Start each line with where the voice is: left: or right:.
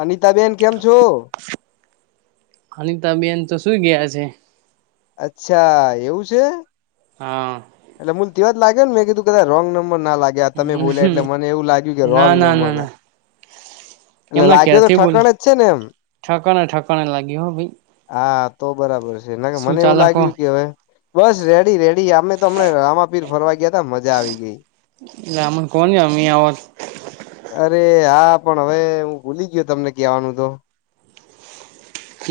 left: અનિતાબેન કેમ છો.
right: અનિતાબેન તો સુઈ ગયા છે.
left: અચ્છા એવું છે.
right: હા.
left: એટલે મુંલવા જ લાગે નેં કીધું કા રંગમં ના લાગ્યા આ તમે બોલ્યા એટલે મને એવું લાગ્યું કે
right: ના
left: રોંગ ન
right: ના ના
left: મળ
right: ના
left: એટલે
right: એમના
left: લાગ્યો તો
right: ક્યારથી બોલો
left: ઠકણ જ છે ને એમ
right: ઠકાણે ઠકાણે લાગ્યું હો ભાઈ
left: હા. તો બરાબર છે ના કે
right: શું
left: મને એવું
right: ચાલે કો
left: લાગ્યું કે હવે બસ રેડી રેડી અમે તોમને આ ર ફરવા ગયા ત મજા આવી ગઈ.
right: લમન કોણ ની આવાત
left: અરે હા પણ હવે હું ભૂલી ગયો તમને કહેવાનું તો.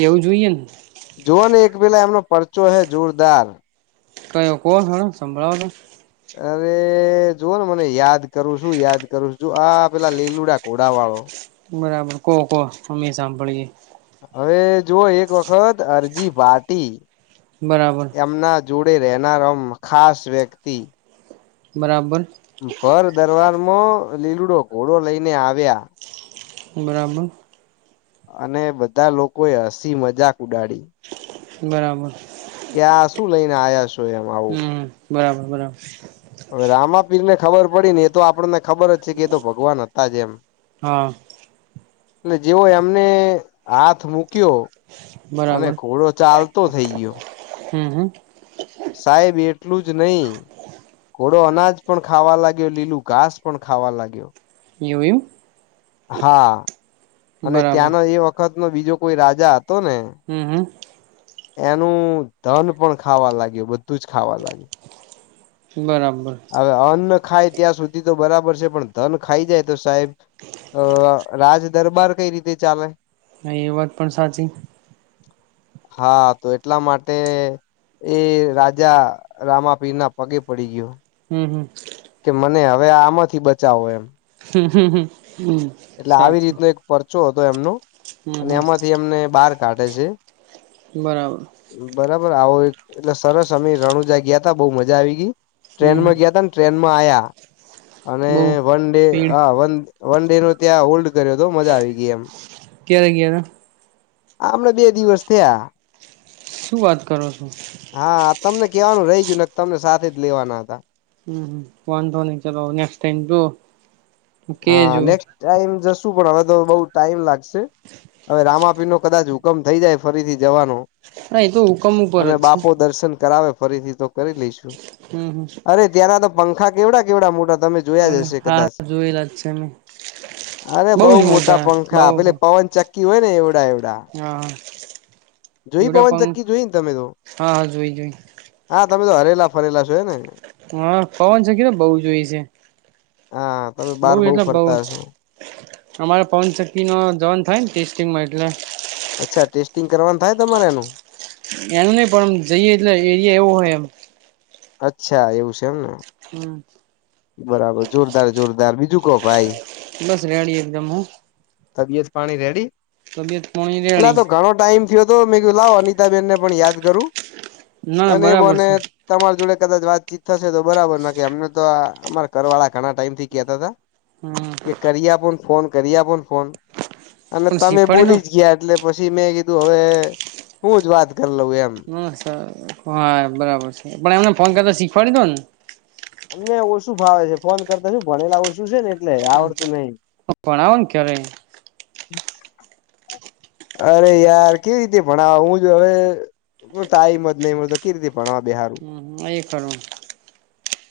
right: એવું જોઈએ ને
left: જોઓ ને એક પેલા એમનો પરચો હે જોરદાર.
right: કયો કોલ હણા સંભળાવા નુ
left: અરે જુઓ ને મને યાદ કરું છું યાદ કરું છું જો આ પેલા લીલુડા ધોડા વાળો.
right: બરાબર કો કો અ્મે સાંભળીએે
left: હવે જો એક વખત અરજી ભાટી
right: બરાબર
left: એમના જોડે બે રહેનારમ ખાસ વ્યક્તિ.
right: બરાબર
left: ભર દરવાર માં લીલુડો ઘોડો લઈને આવ્યા
right: બરાબર
left: અને બધા લોકો એ હસી મજાક ઉડાડી.
right: બરાબર
left: કે આ શું લઈને આયા છો એમ આવું
right: હમ બરાબર બરાબર
left: હવે રામાપીર ને ખબર પડી ને એ તો આપણને ખબર જ છે કે એતો ભગવાન હતા જ એમ
right: હા
left: અને જેવો એમને હાથ મુક્યો અને
right: બરાબર
left: ઘોડો ચાલતો થઈ ગયો
right: હમ્મ હમ્મ
left: સાહેબેર એટલું જ નહી ઘોડો અનાજ પણ ખાવા લાગ્યો લીલું ઘાસ પણ ખાવા લાગ્યો
right: એવું એવુ
left: હા અને ત્યાંનો એ વખતનો બીજો કોઈ રાજા હતો ને
right: હમ હમ
left: એનું ધન પણ ખાવા લાગ્યું બધું જ ખાવા લાગ્યું
right: બરાબર
left: ખાઇ ત્યાં સુધી તો બરાબર છે પણ ધન ખાઈ જાય તો સાહેબ અ રાજદરબાર કઈ રીતે ચાલે
right: ના એ વાત પણ સાચી
left: હા તો એટલા માટે એ રાજા રામાપીર ના પગે પડી ગયો
right: હમ્મ હમ્મ
left: કે મને અવે આમાંથી બચાવો એમ
right: હમ્મ હમ્મ હમ્મ
left: એટલે આવી રીતનો એક પરચો હતો એમનો
right: હમ
left: અને
right: હમ
left: એમાંથી એમને બાર કાઢે છે
right: બરાબર
left: બરાબર આવો એક એટલે સરસ અમે રણુજા ગ્યાતા બહુ મજા આવી ગઈ
right: હમ હમ
left: ટ્રેનમાં ગ્યા તા ન ટ્રેનમાં આયા અને
right: બઉ
left: વન ડે
right: ભીડ
left: હા વન વન ડે નો ત્યાં હોલ્ડ કર્યો તો મજા આવી ગઈ એમ
right: ક્યારે ગયા તા
left: આપડે બે દિવસ થયા
right: શું વાત કરો છો
left: હા તમને કેવાનું રહી ગયું ને તમને સાથે જ લેવાના હતા
right: હમ્મ વાંધો નઈ ચલો અવે નેક્સ્ટ ટાઈમ તો
left: હા નેક્સ્ટ ટાઈમ જસ શું પણ હવે તો બહુ ટાઈમ લાગશે હવે રામાપીર નો કદાચ હુકમ થઈ જાય ફરીથી જવાનો
right: એ તો હુકમ ઉપર
left: અને
right: જ છે
left: બાપો દર્શન કરાવે ફરીથી તો કરી લઈશું
right: હમ
left: અરે ત્યાંના તો પંખા કેવડા કેવડા મોટા તમે જોયા જ
right: હમ
left: હશે
right: હા
left: કદાચ
right: જોયેલા જ છે મે
left: અરે બઉ મોટા પંખા પેલે પવન ચક્કી હોય ને એવડા એ
right: હા
left: જોઈ
right: એવડા
left: પવન ચક્કી
right: પંખ
left: જોઈને તમે તો
right: હા હા જોઈ જોઈ
left: હા તમે તો હરેલા ફરેલા છો હે ને
right: હા પવન ચક્કી તો બહુ જોઈ છે
left: હા તમે
right: બઉ
left: બાર બહુ
right: એટલે બઉ
left: ફરતા હસો
right: અમારે પવનચક્કી માં જવાન થાય ને ટેસ્ટિંગમાં એટલે
left: ફિટિંગ કરવાનું થાય તમારે એનું
right: એનું નહિ પણ જઈએ એટલે એરિયા એવો હોય એમ.
left: અચ્છા એવું છે, એમને.
right: હમ.
left: બરાબર જોરદાર જોરદાર બીજું કહો ભાઈ.
right: બસ રેડી એકદમ હું.
left: દીસ પાણી રેડી.
right: તબિયત પાણી
left: પેલા
right: રેડી.
left: તો [unintelligible] લાવ અનિતાબેનને પણ યાદ કરું
right: ના ના
left: અને
right: બરાબર
left: બોને
right: છે
left: તમાર જોડે. કદાચ વાતચીત થશે તો બરાબર ના કે અમને તો આ અમારા ઘરવાળા ઘણા ટાઈમ થી કેતા હતા.
right: હમ
left: કે કરિયા પણ ફોન કર્યા પણ ફોન. અને
right: પણ
left: તમે
right: શીખવાડી દો
left: બોલી જ ગયા એટલે પછી મેં કીધું હવે હું જ વાત. કરી લઉં એમ
right: [unintelligible] હા બરાબર છે, પણ એમને ફોન કરતો શીખવાડી દયોને.
left: અમને ઓછું ફાવે છે, ફોન કરતા શું ભણેલા ઓછું છે, ને. એટલે આવડતું નહી
right: ભણાવો ને ઘરે
left: અરે યાર કેવી રીતે ભણાવ હું જો હવે. જો ટાઈમ જ નહી મળે તો કે રીતે ભણવા બેહારુ
right: [unintelligible] એ કરું.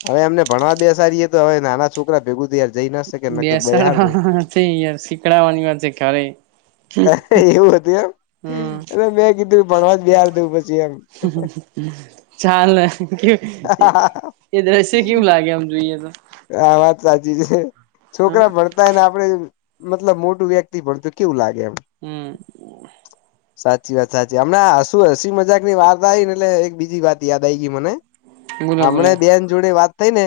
left: હવે એમને ભણવા બેસારીએ તો હવે નાના છોકરા ભેગું થયા.
right: બેસાડવા છે, યાર શીકડાવાની [unintelligible] છે, ઘરે
left: એવું હતું
right: હમ
left: એમ મેં કીધું ભણવા જ [unintelligible] દું પછી એમ.
right: ચાલ
left: હા
right: એ દ્રશ્ય કેવું લાગે આમ જોઈએ તો.
left: હા વાત સાચી છે,
right: હા
left: છોકરા ભણતાયને આપડે. મતલબ મોટું વ્યક્તિ [unintelligible] કેવું લાગે. એમ
right: હમ.
left: સાચી વાત સાચી હમણાં [unintelligible] હસી મજાક ની વાત આવીઈ ને એટલે એક બીજી વાત યાદ આવી ગઈ મને.
right: બોલો બોલો
left: હમણે બેન જોડે વાત થઈ ને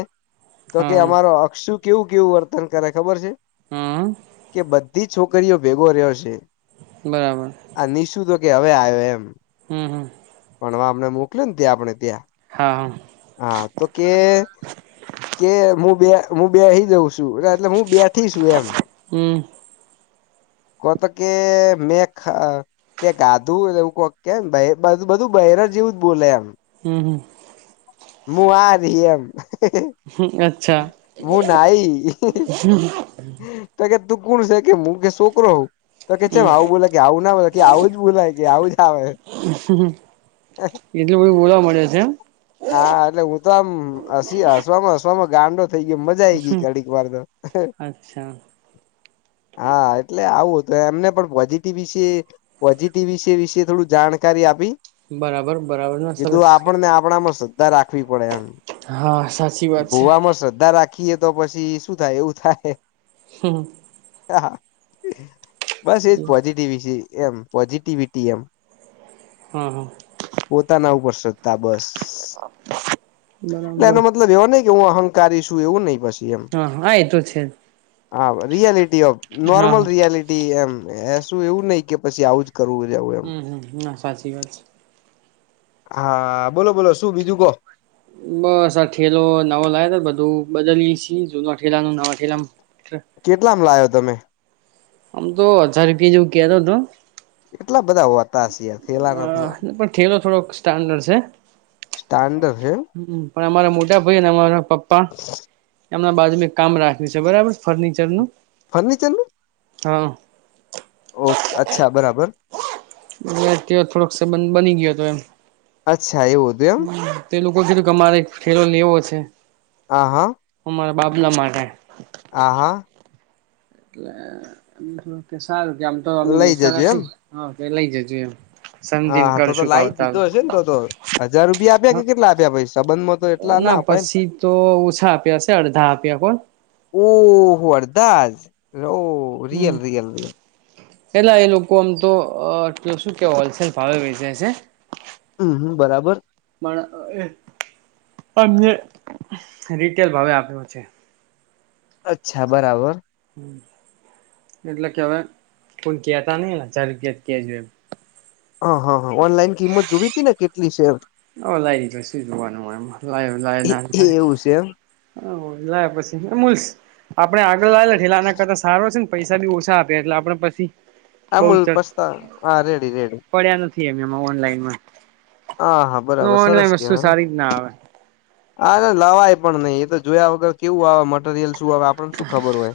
left: તો કે
right: હા
left: અમારો અક્ષુ કેવું કેવું વર્તન કરે ખબર છે,
right: હા
left: કે બધી છોકરીઓ ભેગો રહ્યો છે.
right: બરાબર
left: [unintelligible]
right: હમ હમ.
left: [inaudible] મોકલેને ત્યા આપણે ત્યાં
right: હા
left: હા તો કે. કે હું બે હું બે હઈ જઉં છું, એટલે હું બે થી છું એમ.
right: હમ
left: [inaudible] તે ગાધું એવું કોક કેમ [unintelligible] બધું [unintelligible] જેવું જ બોલે એમ.
right: હમ [unintelligible] હમ અચ્છા
left: [unintelligible] [unintelligible] તો કે છેમ
right: હમ
left: આવું બોલાય કે આવું ના બો કે આવું જ બોલાય કે આવું જ આવે.
right: એટલું બધું બોલાવા મળે છે.
left: હા એટલે હું તો આમ હસી હસવામાં હસવામાં ગાંડો. [unintelligible] મજા આઈ ગઈ
right: એમ
left: ઘડીક વાર તો
right: અચ્છા
left: હા એટલે આવું. તો એમને પણ પોઝિટિવ વિશે પોઝિટિવ વિશે વિશે થોડું જાણકારી આપી.
right: બરાબર બરાબર ના
left: કીધું
right: સરસ
left: આપણ ને આપણામાં. [inaudible] ધા રાખવી પડે એમ
right: હા સાચી વાત છે
left: ભુવામાં શ્રદ્ધા રા રાખીએ તો પછી શું થાય એવું થાય [inaudible]
right: હમ.
left: [inaudible] બસ એજ પોઝિટિવિસી એમ પોઝિટિવિટી એમ.
right: હમ હ.
left: પોતાના ઉપર શ્રદ્ધા બસ.
right: [inaudible] બરાબર.
left: એવું અહંકારીશું એવું નહીં બસ.
right: હા હા એ તો છે જ.
left: હા રિયાલિટી ઓમ નોર્મલ રિયાલિટી એમ એ શું એવું નહી કે પછી આવું જ. કરવું જવું એમ
right: હમ હમ ના સાચી વાત છે.
left: હા બોલો બોલો શું બીજું કહો.
right: બસ આ ઠેલો નવો લાવે તો બધું બદલીએ છીએ જૂનો. લાનું નવા જલમ [inaudible]
left: કેટલામાં લાવ્યો તમે.
right: આમ તો હજાર રૂપિયા જેવું કેતો હતો.
left: કેટલા બધા હોવા.
right: હ પણ થેલો થોડોક સ્ટાન્ડર્ડ છે.
left: સ્ટાન્ડર્ડ છે
right: હમ પણ અમારા મોટા ભાઈ અને અમારા પપ્પા. હમણાં બાજુ મે એક કામ રાખ્યું છે બરાબર ફર્નિચરનું.
left: ફર્નિચર નું.
right: હા.
left: ઓ અચ્છા બરાબર.
right: [inaudible] તે થોડોક સબંધ બની ગયો હતો એમ.
left: અચ્છા એવું હતું એમ.
right: તે લોકો કીધું કે અમારે એક ફેરો લેવો છે.
left: હા હા.
right: તમારા બાબલા માટે.
left: આ હા.
right: એટલે મ કે સારું કે આમ તો
left: લઈ
right: ઈચ્છા
left: જજો એમ
right: નથી હા તો એ લઈ જજો એમ.
left: હા
right: સમજીને
left: હા તો તો
right: કરશું
left: લાવ જ
right: ભાવ તાલ
left: દીધો હશે ને તો તો હજાર રૂપિયા આપ્યા કે કેટલા આપ્યા ભાઈ સંબંધમાં. તો એટલા
right: ના
left: અપાય ને
right: પછી તો ઓછા આપ્યા છે અડધા આપ્યા કોણ.
left: દાસ ઓ
right: હમ
left: રિયલ રિયલ રિયલ.
right: એટલા એ લોકો આમ તો કે શું કે હોલસેલ ભાવે વેચે છે.
left: હમ હમ બરાબર.
right: એમને રીટેલ ભાવે આપ્યો છે.
left: અચ્છા બરાબર.
right: એટલે કે હવે કોઈને કેતા નહી હજાર રૂપિયા જ કેજ એમ.
left: હા હા હા ઓનલાઈન કિંમત જોવી હતી ને કેટલી શે એમ.
right: હવે લઈ લીધું શું જોવાનું હોય એમાં લાય લાય ના
left: એ
right: થાય.
left: એવું છે એમ
right: લેપછી [unintelligible] આપડે આગળ લાવેલ એ થેલા આના કરતા સારો છે. પૈસા બી ઓછા આપે એટલે આપણે પછી. બઉ
left: અમૂલ
right: જ
left: પછતાણા હા રેડી રેડી.
right: પડ્યા
left: હા હા બરાબર સરસ
right: ઓનલાઈન વસ્તુ
left: કેવાય
right: સારી ના આવે.
left: હા લેવાય પણ નહી એ તો જોયા વગર કેવું આવે મટરિયલ. આપને શું ખબર હોય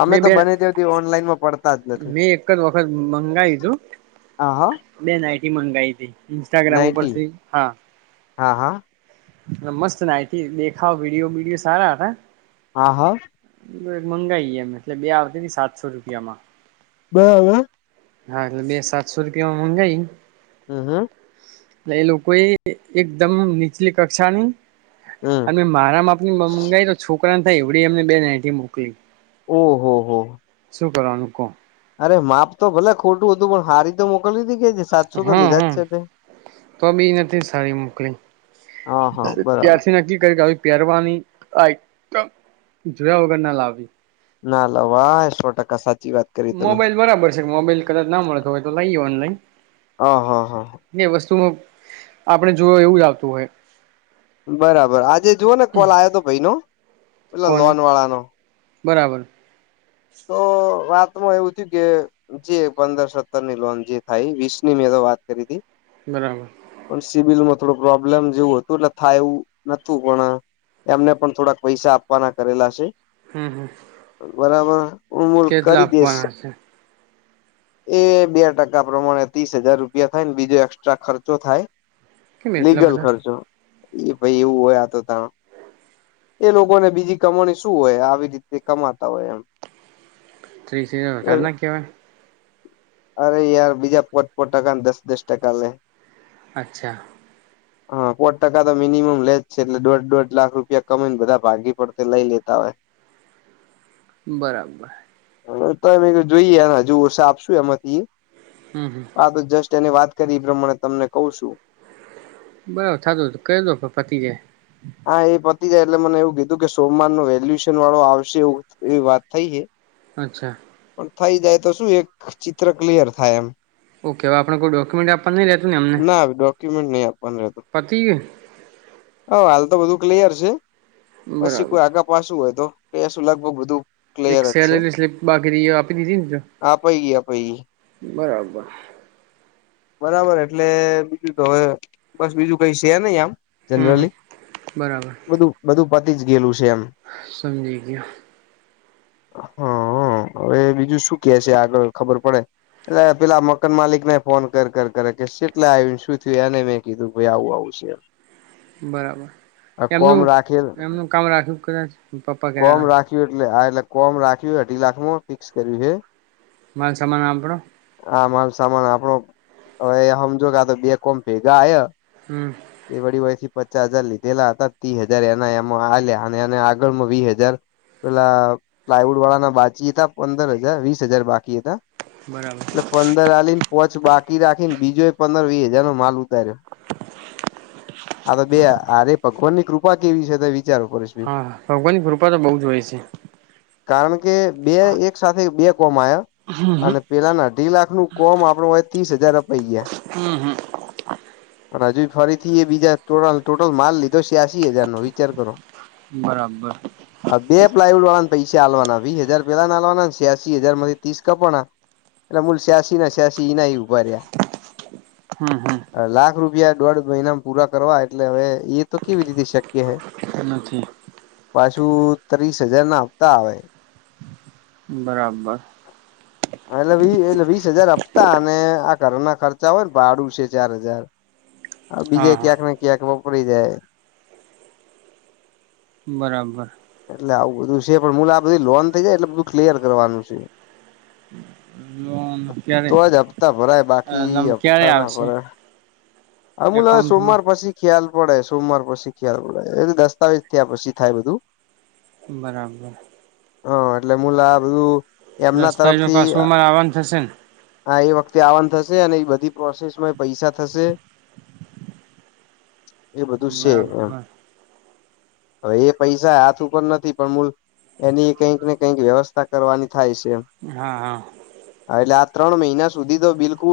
left: અમે
right: મેં
left: તો
right: બે
left: બને ત્યાં સુધી ઓનલાઈનમાં પડતા જ. નથી
right: મેં એક જ વખત મંગાવયુ હતું.
left: હા હા
right: બે નાઈટી મંગાઈ હતી ઇન્સ્ટાગ્રામ
left: નાઈટી
right: ઉપરથી હા.
left: હા હા.
right: મસ્ત નાઈટી દેખાવ વિડિયો બીડિયો સારા હતા.
left: હા હા.
right: મંગાઈ એમ એટલે બે આવી હતી ને સાતસો રૂપિયામાં.
left: બે હે.
right: હા એટલે બે સાતસો રૂપિયામાં મંગાય.
left: હમ હમ.
right: એ લોકો એ એકદમ નીચલી કક્ષાની.
left: હમ
right: અને મારા માપ ની મંગાવી તો છોકરાને થાય એવડી એમને બે નાઈટી મોકલી.
left: ઓહ હો.
right: શું કરવાનું કો?
left: એ માપ તો ભલે ખોટું હતું. પણ સારી તો મોકલવી તી કે જે સાતસો રૂપિયા
right: હા
left: લીધા જ
right: હા
left: છે તે.
right: તો બી નથી સારી મોકલી.
left: હા હા બરાબર
right: ત્યારથી નક્કી કર્યુ કે પહેરવાની ક આઈટમ જોયા વગર ના લાવવી.
left: ના લવાય. સો ટકા સા
right: મોબાઈલ બરાબર છે. મોબાઈલ કદાચ ના મળતો હોય તો લઈએ ઓનલાઈન.
left: હ હા હા
right: ને વસ્તુઓ આપડે જોએ એવું જ આવતું હોય.
left: બરાબર. આજે જુઓ ને કોલ આવયો તો ભઈનો. પેલો
right: કોનું
left: લોન વાળાનો.
right: બરાબર.
left: તો વાત એમાં એવું થયું કે, જે પંદર-સત્તરની લોન જે થાય એ વીસની મેં તો વાત કરી તી.
right: બરાબર
left: પણ સિબિલમાં થોડું પ્રોબ્લેમ જેવું હતું એટલે થાય એવું નતું. પણ અ એમને પણ થોડાક પૈસા આપવાના કરેલા શે.
right: હમ, હમ.
left: બરાબર, ઉમૂલ
right: કેટલા
left: કરી દેશે.
right: આપવાના છે
left: એ બે ટકા પ્રમાણે ત્રીસ હજાર રૂપિયા થાયન, બીજો એકક્સ્ટ્રા ખર્ચો થાય.
right: કેમ એટલા
left: લીગલ
right: બધા
left: ખર્ચો. એ ભઈ એવું હોય આ તો તા એ લોકોને બીજી કમાણી શું હોય, આવી જ રીતે કમાતા હોય એમ.
right: થ્રી સીઆર વધાર ના કેવાય.
left: અરે યાર, બીજા પોટ-પોટ ટકાન દસ-દસ ટકા લે.
right: અચ્છા.
left: હન, પોટ ટકા તો મિનિમમ લે જ છે. એટલે દોઢ-દોઢ લાખ રૂપિયા કમાઈ ન બધા ભાગી પડતે લા. લઈ લેતા [inaudible]
right: બરાબર.
left: હન, તાય મે કૂ જોઈએને હજુ ઓસા આપશું એમાંથી.
right: હમ હમ
left: આ તો જસ્ટ તેને વાત કરી ઈ પ્રમાણે તમને કઉ શું.
right: બરાબર થાતું તું. કઈ દો કે પતિ જાય.
left: હા, એ પતી જાય એટલે મને એવું કીધું કે સોમવારનો વેલ્યુશન વાળો આવશે. એવું એવી વાત થઈ હે.
right: અચ્છા.
left: થઈ જાય તો શું, એક ચિત્ર ક્લિયર થાય એમ.
right: ઓકે, અવ આપડે કોઈ ડોક્યુમેન્ટ આપ્પાન નઈ રેતુ ન એમને.
left: ના ડોક્યુમેન્ટ નહી
right: પતી ગયું.
left: હવ, હાલ તો બધું ક્લિયર છે. પસી
right: બરાબર
left: કોઈ આગા પાસું હોય તો કેશું. લગભગ બધું
right: એક
left: ક્લિયર જ છે
right: સેલરી સ્લીપ બાકી રઈ એ આપી દીધી ન તે.
left: આપાઈ ગઈ આપાઈ ગઈ
right: બરાબર. [unintelligible]
left: બરાબર, એટલે બીજું તો હવે બસ બીજું કઈ શે નઈ આમ.
right: હમ હમ
left: જનરલી
right: બરાબર
left: બધું-બધું પતી જ ગેલુ
right: સમજી ગયો.
left: હઅ. હવે બીજું શું કે છે આગળ ખબર પડે. એટલે પેલા મકાન માલિકને ફોન કર, કર, કરે કે શેટલે આયુ ન શું થયું? એનેય મેં કીધું ભઈ આવું-આવું શે.
right: બરાબર. એમનું
left: રાખેલ
right: એમનું કામ રાખ્યું કદાચ, પપ્પા કેતા
left: કોમ
right: તા.
left: રાખ્યું એટલે આ એટલે કોમ રાખ્યું હે અઢી લાખમાં, ફિક્સ કર્યું હે.
right: માલ સામાન આપણો
left: આ માલ સામાન આપણો અવે હમજો ક આ તો બે કોમ ભેગા આય,
right: હમ
left: એ વડી પચા હજાર લીધેલા હતા. તીહ હજાર એના એમાં આલે આને આને આગળમાં વીહ હજાર પેલા પ્લાયવુડ વાળાના બાચી તા. પંદર હજાર, વીસ હજાર બાકી હતા.
right: બરાબર
left: એટલે પંદર આલીન પોચ બાકી રાખીન, બીજો એક પંદર-વી હજારનો માલ [unintelligible] હા, તો બે આરય પગવાનની કૃપા કેવી છે તે વિ
right: હા, ભગવાનની કૃપા તો બઉ જ હોય છે.
left: કારણ કે બે એક સાથે બે કોમ
right: હમ હમ
left: અને પેલાના અઢી લાખ નું કોમ આપણો હોય ત્રીસ હજાર અપાઈ
right: હમ્મ હમ્મ
left: પણ હજુ ફરીથી એ બીજા ટોટલ ટોટલ માલ લીધો છ્યાસી હજાર નો વિચાર કરો
right: બરાબર
left: આ બે પ્લાયવુડ વાળાને પૈસા પૈસા આલવાના વીસ હજાર પહેલાના આલવાના છ્યાસી હજાર માંથી ત્રીસ કપાના એટલે મૂલ સ્યાસી ના સ્યાસી ઈ ના ઈ ઉભા
right: હમ હમ
left: રહ્યા લાખ રૂપિયા દોઢ મહિના પૂરા કરવા એટલે હવે એ તો કેવી રીતે શક્ય હોય
right: નથી
left: પાછું ત્રીસ હજાર ના હાંફતા આવે
right: બરાબર
left: ત્રીસ હજાર આપતા અને આ ઘરના ખર્ચા હોય ને ભાડું છે ચાર હજાર હ બીજે
right: હા હા
left: ક્યાંક ને ક્યાંક વપરાઈ જાય
right: બરાબર
left: એટલે આવું બધું છે પણ મૂળ આપણી લોન થઈ જાય એટલે બધું ક્લિયર કરવાનું છે
right: ઈ ક્યારે
left: તો જ હપ્તા ભરાય
right: લમ
left: બાકી
right: ક્યારે
left: હપતા ના
right: આવશે
left: ભરાય આમલવે
right: એકાઉન્ટમાં
left: સોમવાર પછી ખ્યાલ પડે સોમવાર પછી ખ્યાલ પડે એ દસ્તાવેજ થયા પછી થાય બધું
right: બરાબર
left: હા એટલે મુુલ આ બધું એમના
right: દસ્તાવેજમાં
left: તરફથી
right: પાછું
left: અ
right: અમારે આવવાનું થશે ને
left: હા એ વખતે આવનું થશે છે ને એ બધી પ્રોસેસ માં પૈસા થશે એ બધું છે
right: બરાબર
left: એમ હવે એ પૈસા હાથ ઉપર નથી પણ મૂળ એની કંઈક ને કઈક વ્યવસ્થા કરવાની થાય છે
right: હા હા
left: હા એટલે આ ત્રણ મહિના સુધી તો બિલકુલ